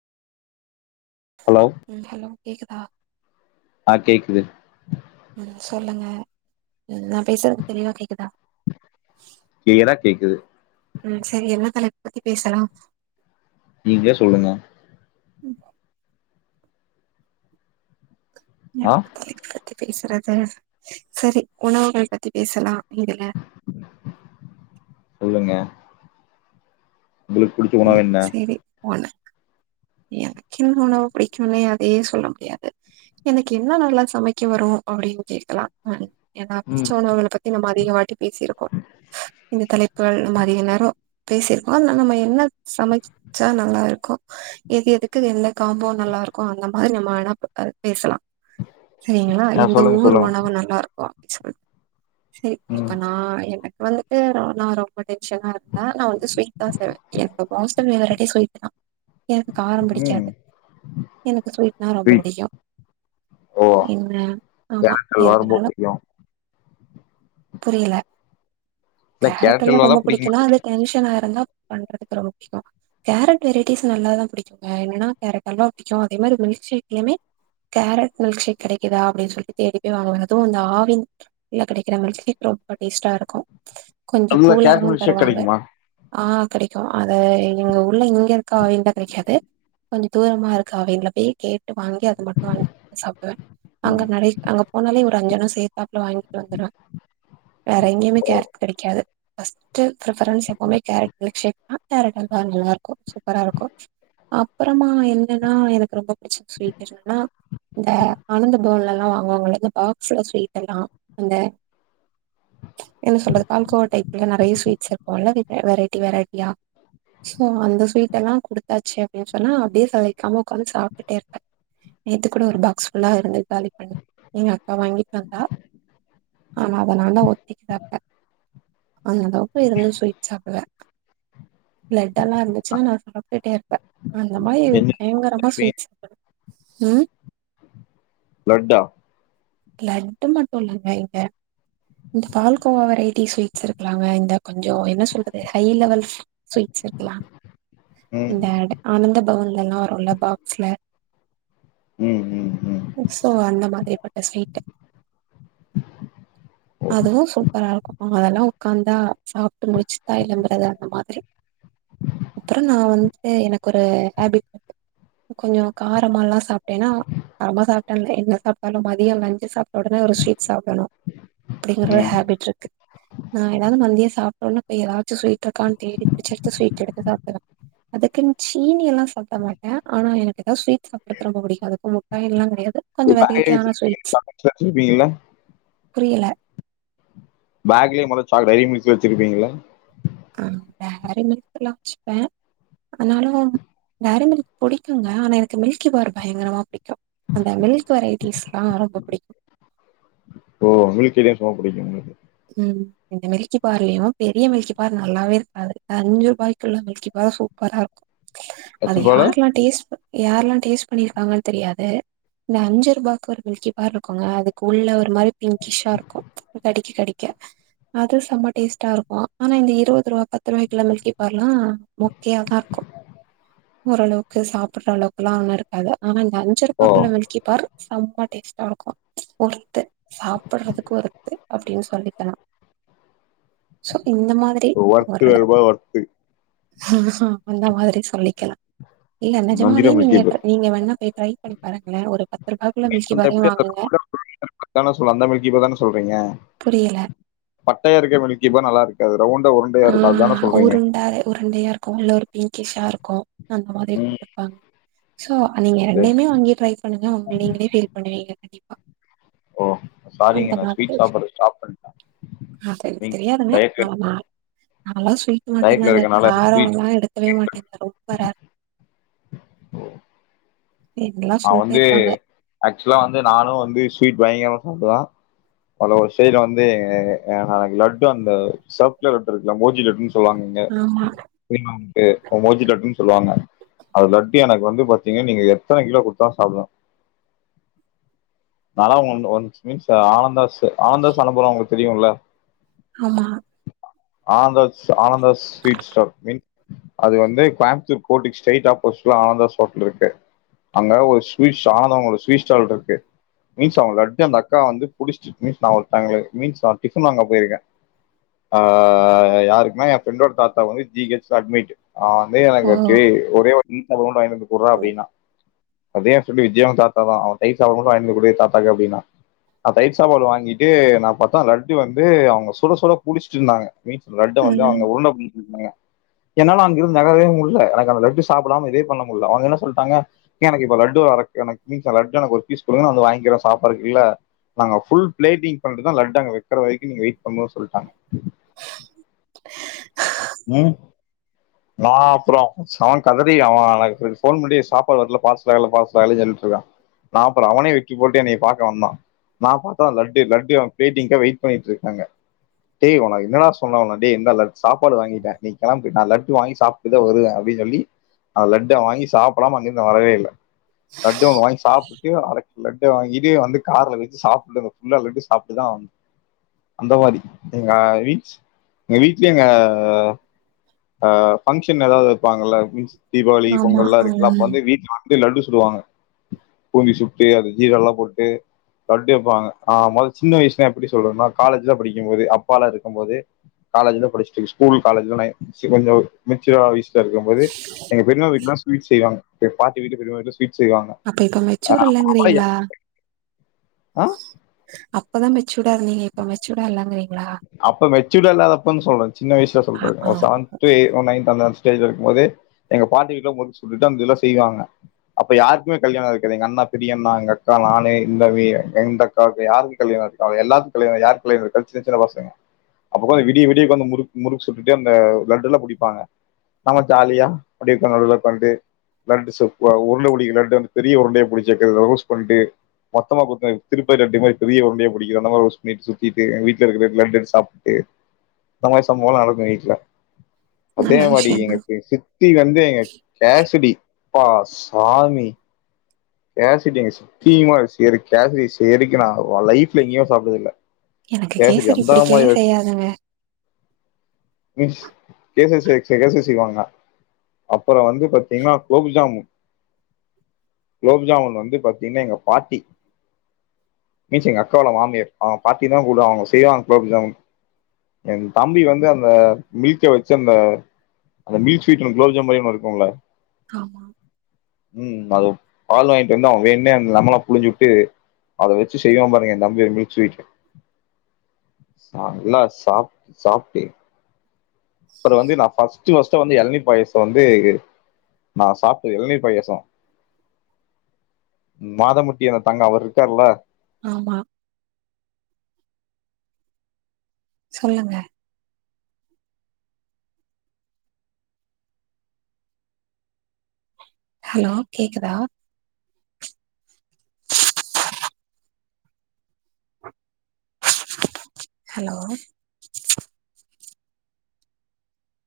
hello ம் hello கேக்குதா ஆ கேக்குது ம் சொல்லுங்க ம் நா பேசுறது தெளிவா கேக்குதா கிளியரா கேக்குது ம் சரி என்ன தலைப் பத்தி பேசலா நீங்ளே சொல்லுங்க ஆ எத பத்தி பேசுறது சரி உணவுகள் பத்தி பேசலா இதுல சொல்லுங்க ‌உங்குளூக் ம் செரி ஒன்னு எனக்கின்ன உணவு பிடிக்கும்னே அதே சொல்ல முடியாது எனக்கு என்ன நல்லா சமைக்க வரூ அப்படின்னு கேக்லா ஏன்னா புடிச்ச ம் உனவங்கள பத் இந்த மாதிரிய ஒரு வாட்டி பேசியிருக்கோ இந்த தலைப்புகள் நம் அதிக நேரம் பேசியிருக்கோ அதனால நம்ம என்ன சமை ச்சா நல்லா இருக்கோ எது எதுக்கு எந்த காம்போ நல்லா இருக்கூ அந்த மாதிரி நம்ம வோனா பேசலா சரிங்களா ஆ எந்த சொல்லுங்க ஊர் சொல்லுங்க உணவு நல்லா இருக்கோ செரி ம் இப்ப நா எனக்கு வந்துட்டு நா ரொம் ரொம்ப டென்ஷனா இருந்தே நா வந்து ஸ்வீ்ட் தா செய்வே என்னோட ஹாஸ்டல் ஃபேவரைடே ஸ்வீ்ட் தா எனக்கு காரம் ம் பிடிக்காது எனக்கு ஸ்வீட்னா ரொம்ப ஸ்வீட் புடிக்கும் ஓ என்ன ஆமா கேரட் அல்வா ரொம்ப எதனாலூ புடிக்கு புரியல இல்ல கேரட் கேரட்டெல்லா அல்வா தா ரொம்ப புடிக்குமா புடிக்கும்னா அது டென்ஷனா இருந்தா பண்றதுக்கு ரொம்ப புடிக்கூ கேரட் வெரைட்டிஸ் நல்லா தா பிடிக்கும்ங்க என்னன்னா கேரட் அல்வா பிடிக்கூ அதே மாதிரி மில்க் ஷேக் எலேமே கேரட் மில்க் ஷேக் கெடைக்குதா அப்டின்னு சொல்லி தேடிப்போய் வாங்குவங்க அதுவூ அந்த ஆவின் இல்ல கெடைக்கிற மில்க் ஷேக் ரொம்ப டேஸ்ட்டா இருக்கூ கொஞ்சொ நல்ல கேரட் கூலாவூ மில்க் ஷேக் தருவாங்க கெடைக்குமா ஆ கெடைக்கூ அது ‌இங்க உள்ள இங்க இருக்கா வெந்தா கெடைக்காது கொஞ்சொ தூரமா இருக்கா அவிங்ல பேய் கேட் கேட்டு வாங்கி அது மட்டும் வாங்கி சாப்டுவ அங்க ம் நெறய அங்க போனாலே ஒரு அஞ்சனு சேத் தாப்ல வாங்கிட்டு வந்துருவ வேற எங்கியுமே கேரட் கெடைக்காது ஃபஸ்ட் பிரிஃபரன்ஸ் எப்பமே கேரட் மில்க் ஷேக் தா கேரட் அல்வா நல்லாருக்கு சூப்பரா இருக்கு அப்றமா என்னன்னா எனக்கு ரொம்ப பிடிச்ச ஸ்வீட் ரெசிபி என்னன்னா இந்த அனந்த பவன்லல்லா வாங்குவாங்க இந்த பால்கோவா ஸ்வீடல்லாம் அந்த என்ன சொல்றது பால்கோவ டைப்ல நெறைய ஸ்வீட்ஸ் இருக்குல வெரை ட்டி வெரைட்டியா ஸோ அந்தஸ்வீட்டெலா குடுத்தாச்சி அப்ப சொன்னா அப்டே சளைக்காம உக்காந்து சாப்டுட்டே இருப்ப நேத்து கூட ஒரு பாக்ஸ்ஃபுல்லா இருந்தது காலி எங்க அக்கா வாங்கித்தந்தா ஆனா அதனால ஒத்திக்கு ரெட்ட அந்த அளவுக்கு இருந்து ஸ்வீட் சாப்டுவே லட்டெல்லா இருந்துச்சுன்னா நா சாப்டுட்டே இருப்ப அந்த மாரி என்ன பயங்கரமா விரும்புவீங்க ஸ்வீட்ஸ் சாப்புடுவ ம் லட்டா லட்டு மட்டு இல்லங்க இங்க இந்த பால்கோவா வெரைட்டி ஸ்வீட்ஸ் இருக்கலாங்க இந்த கொஞ்சோ என்ன சொல்றது ஹை லெவல் ஸ்வீட்ஸ் இருக்குல ம் இந்த ஆனந்த பவன்லல்லா வரும்ல பாக்ஸ்ல ம் ம் ம் சோ அந்த மாதிரி பட்ட ஸ்வீட் ஓ அதுவு சூப்பரா இருக்கு அதெல்லா உக்காந்தா சாப்ட்டு முடிச்சுதா எளம்புறது அந்த மாதிரி அப்பறோ நா வந்து எனக்கு ஒரு ஹேபிட்ருக்கு கொஞ்சோ காரமல்லா சாப்ட்டேன்னா காரமா சாப்ட்டேன் இல்ல என்ன சாப்ட்டாலு மதியோ லஞ் சி சாப்பிட்ட ஒடனே ஒரு ஸ்வீட் சாப்டணு அப்டிங்கற ஒரு ம் ஹேபிட் இருக்கு நா எதாவது மதிய சாப்ட்டோன்னே போய் எதாச்சும் ஸவீட் இருக்கான்னு தேடி புடிச்சு எடுத்து ஸ்வீட் எடுத்து சாப்டுவே அதுக்குன் சீனியெல்லா சாப்ட மாட் ட ஆனா எனக்கு எதா ஸ்வீட் சாப்டறது ரொம்ப புடிக்கு அது முட்டாயெல்லா கெடையாது கொஞ்சோ வெரைட்டியான ஸ்வீட் லட்சுமி பி இல்ல புரியல பேக்ல மொத சாக்லேட் டைரி மில்க் வெச்சிருப்பீங்ள ஆ வேற மத்தலாம் வெச்சுப்ப ஆனாலு வேற எனக்கு புடிக்குங்க ஆனா எனக்கு மில்கி பார் பயங்கரமா புடிக்கு அந்த மில்க் வெரைட்டிஸ்ல்லா ரொம்ப புடிக்கு ஓ மில்க் ஐட்டம்ஸ் ரொம்ப புடிக்கு உங்களுக்கு ம் இந்த மில்கி பார்லயு பெரிய மில்கி பார் நல்லாவே இருக்காது அஞ்சு ரூபாய்க்குள்ள மில்கி பார் சூப்பரா இருக் அது எத்தன ரூவால யாரெல்லா டேஸ்ட் யாரெல்லா டேஸ்ட் பண்ணிருக்காங்கன்னு தெரியாது இந்த அஞ்சு ரூபாய்க்கு ஒரு மில்கி பார் இருக்குங்க அதுக்கு உள்ள ஒரு மாதிரி பிங்கிஷ்ஷா இருக்கு கடிக்க கடிக் க அது செம்ம டேஸ்ட்டா இருக்கு ஆனா இந்த இருபது ரூபா பத்து ரூபாய் குள்ள மில்கி பார்ல்லா மொக்கயாதா இருக்கு ஓரளவுக்கு சாப்படற அளவுக்குல்லா ஒண்ணு இருக்காது ஆனா இந்த அஞ்சு ஓ ரூபாய்க்குள்ள மில்கி பார் செம்ம டேஸ்ட்டா இருக்கு ஒர்த்து சாப்பட்றதுக்கு ஒர்த்து அப்டின்னு சொல்லி ல சோ இந்த மாதிரி ஒர்த்து ஏழு ஓரளவு ரூபா ஒர்த்து ஆ ஹா அந்த மாதிரி சொல்லிக்கலா இல்ல அஞ்சு நெஜமாவே ரூபா மில்க் நீங்க கேக்கு நீங்க வேண்ணா போய் ட்ரை பண்ணி பாருங்களே ஒரு பத்து ரூபாய்குள்ள மில்கி அந்த பாரயு எப்படி வாங்குங்க [inaudible] அந்த மில்கி பார் தானே சொல்றீங்க புரில பட்டையா இருக்க மில்கிபார் நல்லா இருக்காது ரவுண்ட உருண்டையா இருக்கு அத்தான சொல்றீங்க வேற உருண்டையா உள்ள ஒரு பிங்கிஷா இருக்கு அந்த மாதிரி ம் குடுத்துருப்பாங் சோ நீங்க சரி ரெண்டையுமே வாங்கி ட்ரை பண்ணுங்க நீங்களே ஃபீல் பண்ணுவீங்க கண்டிப்பா ஓ அந்த சாரிங்க நான் மாதிரி ஸ்வீட் வச்சு சாப்பிட்றது ஸ்டாப் பண்ணிட்டேன் அது எனக்கு நீங்க தெரியாதுங்க டயட்ல ஆமா நாலா ஸ்வீட் டயட்ல மட்டுந்தாங்க இருக்கனால ஸ்வீட் காரோல்லா எடுக்கவே மாட்டேங்க ரொம்ப ரேர் எல்லா நா சொல்ட்டே வந்து இருப்பாங்க ஆக்சுவலா வந்து நானு வந்து ஸ்வீட் பயங்கரமா சாப்டுவே ஒரு சைல வந்து எனக்கு லட்டு அந்த சவப் கலர் லட்டு இருக்குல மோதி லட்டுன் சொல்வாங்க ஆமா [inaudible] மோதி லட்டுன் சொல்லுவாங்க அது லட்டு எனக்கு வந்து பாத்தீங்க நீங்க எத்தன கிலோ குடு த்தா சாப்டுவ நாலா one once means Anandhaas Anandhaas அனுபறோ உங்களுக்கு தெரியுல ஆமா Anand Anandhas sweet stall mean அது வந்து கோயமுத்தூர் கோட்டுக் ஸ்ட்ரைட் ஆப்போசிட்டில ஆனந்தாஸ் ஹோட்டல் இருக்கு அங்க ஒரு ஸ்வீட்ஸ் ஆனாந்தோ ஸ்வீ்ட் ஸ்டால் இருக்கு மீன்ஸ் அவுங்க லட்டு அந்த அக்கா வந்து புடிச்ட் மீன்ஸ் நா ஒருத்தங்களுக் மீன்ஸ் டிஃபன் வாங்க போயிருக்கே ஆ யாருக்குன்னா என் ஃப்ரெண்டோட தாத்தா வந்து ஜி ஹச்ல அட்மிட் அவன் வந்து ஓ எனக்கு டேய் ஒரே ஒரு [unintelligible] வாய்ன்டு வந்து குட்றா அப்டின்னா அதே ஹாஸ்பிட்டலு விஜயன் தாதா அவன் தயிர் சாதம் மட்டு வாங்கிட்டு வந்து குடு தாத்தாக்கு அப்டினா ஆ தயிர் சாப்பாடு வாங்கிட்டு நா பார்த்தா லட்டு வந்து அவுங்க சுட சுட புடிச்சிட்ருந்தாங்க மீன்ஸ் லட்டு வந்து ம் அவுங்க உருண்ட [inaudible] தாங்க என்னால அங்க இருந்து நகரவே முட்ல எனக்கு அந்த லட்டு சாப்டாம இதே பண்ண முட்ல அவுங்க என்ன சொல்ட்டாங்க எனக்கு இப்ப லட்டு ஒரு அரக் கணக் மீன்ஸ் லட்டு எனக்கு ஒரு பீஸ் குடுங்க நா வந்து வாங்கிற சாப்றக்குள்ள நாங்க ஃபுல் பிளேட்டிங் பண்ட்டு தா லட்டு அங்க வைக்கிற வரைக்கு நீங்க வெயிட் பண்னு சொல்ட்டாங்க [unintelligible] ம் நா அப்புறோ அவன் கதறி அவன் எனக்கு போன் பண்ணி சாப்பாடு வர்ல பார்சல் [unintelligible] நா அப்புற அவனே வெக்கி போட்டு என்னைய பாக்க வந்தா நா பாத்தா லட்டு லட்டு பிளேட்டிங்கா வெயிட் பண்ணிட்ருக்காங்க டேய் உன்ன என்னடா சொன்ன உன்ன டேய் இந்தா லட்டு சாப் பாடு வாங்கிட்ட நீ கெளம்பு நா லட்டு வாங்கி சாப்ட்டுதா வருவ அப்டின் சொல்லி நா லட்ட வாங்கி சாப் படாம அங்க இருந்து வரவே இல்ல லட்டு ஒன்னு வாங்கி சாப்டுட்டு அர கிலோ லட் ட வாங்கி இதே வந்து கார்ல வச்சு சாப்டுட்டு ஃபுல்லா லட்டு சாப்ட்டுதா வந் அந்த மாரி எங்க வீச் எங்க வீட்லே எங்க அ ஃபங்கஷன் ஏதாது வப்பாங்கல்ல மீன்ஸ் தீபாவளி ஆமா பொங்கல்லா இருக்குல அப்ப ம் வந்து வீட்ல லட்டு சுடுவாங்க பூந்தி சுட்டு அது ஜீராலா போட்டு தட்டி வைப்பாங்க ஆ மொதல்ல சின்ன வய்ஸ்ல எப்டி சொல்றோனா காலேஜ்லா படிக்கும் போது அப்பாலா இருக்கும்போது காலேஜ்ல படிச்சுட்டு ஸ்கூல் காலேஜ்ல கொஞ்ச மெச்சுர் ஆன வயசுல இருக்கும் போது எங்க பெரிமா வீட்லா ஸ்வீட் செய்வாங்க எங்க பாட்டி வீட்லயு பெரிமா வீட்லயு ஸ்வீட் செய்வாங்க அப்ப இப்ப மெச்சூர் இல்லங்கறீங்ளா அப்பதா மெச்சூர்டா இருந்தீங்க இப்ப மெச்சூர்டா இல்லங்கிறீங்ளா அப்ப மெச்சூடா இல்லாதப்பன் சொல்ற சின்ன வய்சுல ஆ சொல்றது ஆ ஒரு செவன்த்து டூ எய்த் நைன்த் அந்த ஸ்டேஜ்ல இருக்கும் போது எங்க பாட்டி வீட்ல முருக்கு சுட்டுட்டு அந்த இதுல செய்வாங்க அப்ப யாருக்குமே கல்யாணோ ஆயிருக்காது எங்க அண்ணா பெரியண்ணா எங்க அக்கா நானு இந்தவி ரெண்டக் காவுக்கு யாருக்கு கல்யாணோ அயிருக்காது எல்லாக்கு கல்யாணோ யார் கல்யாணோ களிச்சி இத்தன பசங்க அப்போ உக்காந்து விடிய விடிய உக்காந்து முறுக் முறுக்கு சுட்டுட்டு அந்த லட்டுல்லா புடிப்பாங்க நம்ம ஜாலியா அப்டி இருக்க நடுல உக்காந்து லட்டு சுட்டு உருல புடிக்க லட்டு வந்து பெரிய உருண்டய புடிச்சிட்டு ரோஸ் பண்ட்டு மொத்தமா குத்து திருப்பதி லட்டு மாரி பெரிய உண்டயா புடிக்க அந்த மாரி ஒரு ஸ்வீட் சுத்திட்டு எங் வீட் இருக்க லட் லட் எடுத்து சாப்ட்டு இந்த மாரி சம்பவோலா நடக்கு வீட்ல அதே நல்ல மாரி விஷயந்தா எங்ககு சித்தி வந்து எங்க கேசடி அப்பா சாமி கேசடி எங்க சித்தி மாரி சேரி கேசடி செய்யறக்கி நா லைஃப்ல எங்கயு சாப்டது இல்ல எனக்கு கேசரி பிடிக்கவே செய்யாதுங்க கேசரி செ கேசரி செய்வாங்கா அப்பறோ வந்து பாத்தீங்கன்னா குலோப்ஜாமுன் குலோப் ஜாமுன் வந்து பாத்தீங்கன்னா எங்க பாட்டி மீன்ஸ் எங்க அக்காவோட மாமியார் அவுங்க பாட்டினு தா கூப்டுவ அவுங்க செய்வாங்க குலோப் ஜாமுன் எனக்கு தம்பி வந்து அந்த மில்க்க வெச்சு அந்த அந்த மில்க் ஸ்வீட்னு குலோப்ஜாமுன் மாரியே ஒன்னு இருக்கும்ளா ஆமா ம் அது பால் வாங்கிட்டு வந்து அவ வேனுனே அந்த லெமன புழிஞ்சு விட்டு அத வெச்சு செய்வா பாருங்க எ தம்பி ஒரு மில்க் ஸ்வீட் நல்லா சாப்ட்டு சாப்ட்டு அப்பறோ வந்து நா ஃபர்ஸ்ட் ஃபர்ஸ்ட் வந்து எளனீர் பாயசோ வந்து நா சாப்ட்ட இளநீர் பயாசோ மாதமுட்டி அந்த தங்க அவர் இருக்கார்ல ஆமா சொல்லுங்க ஹலோ கேக்குதா ஹலோ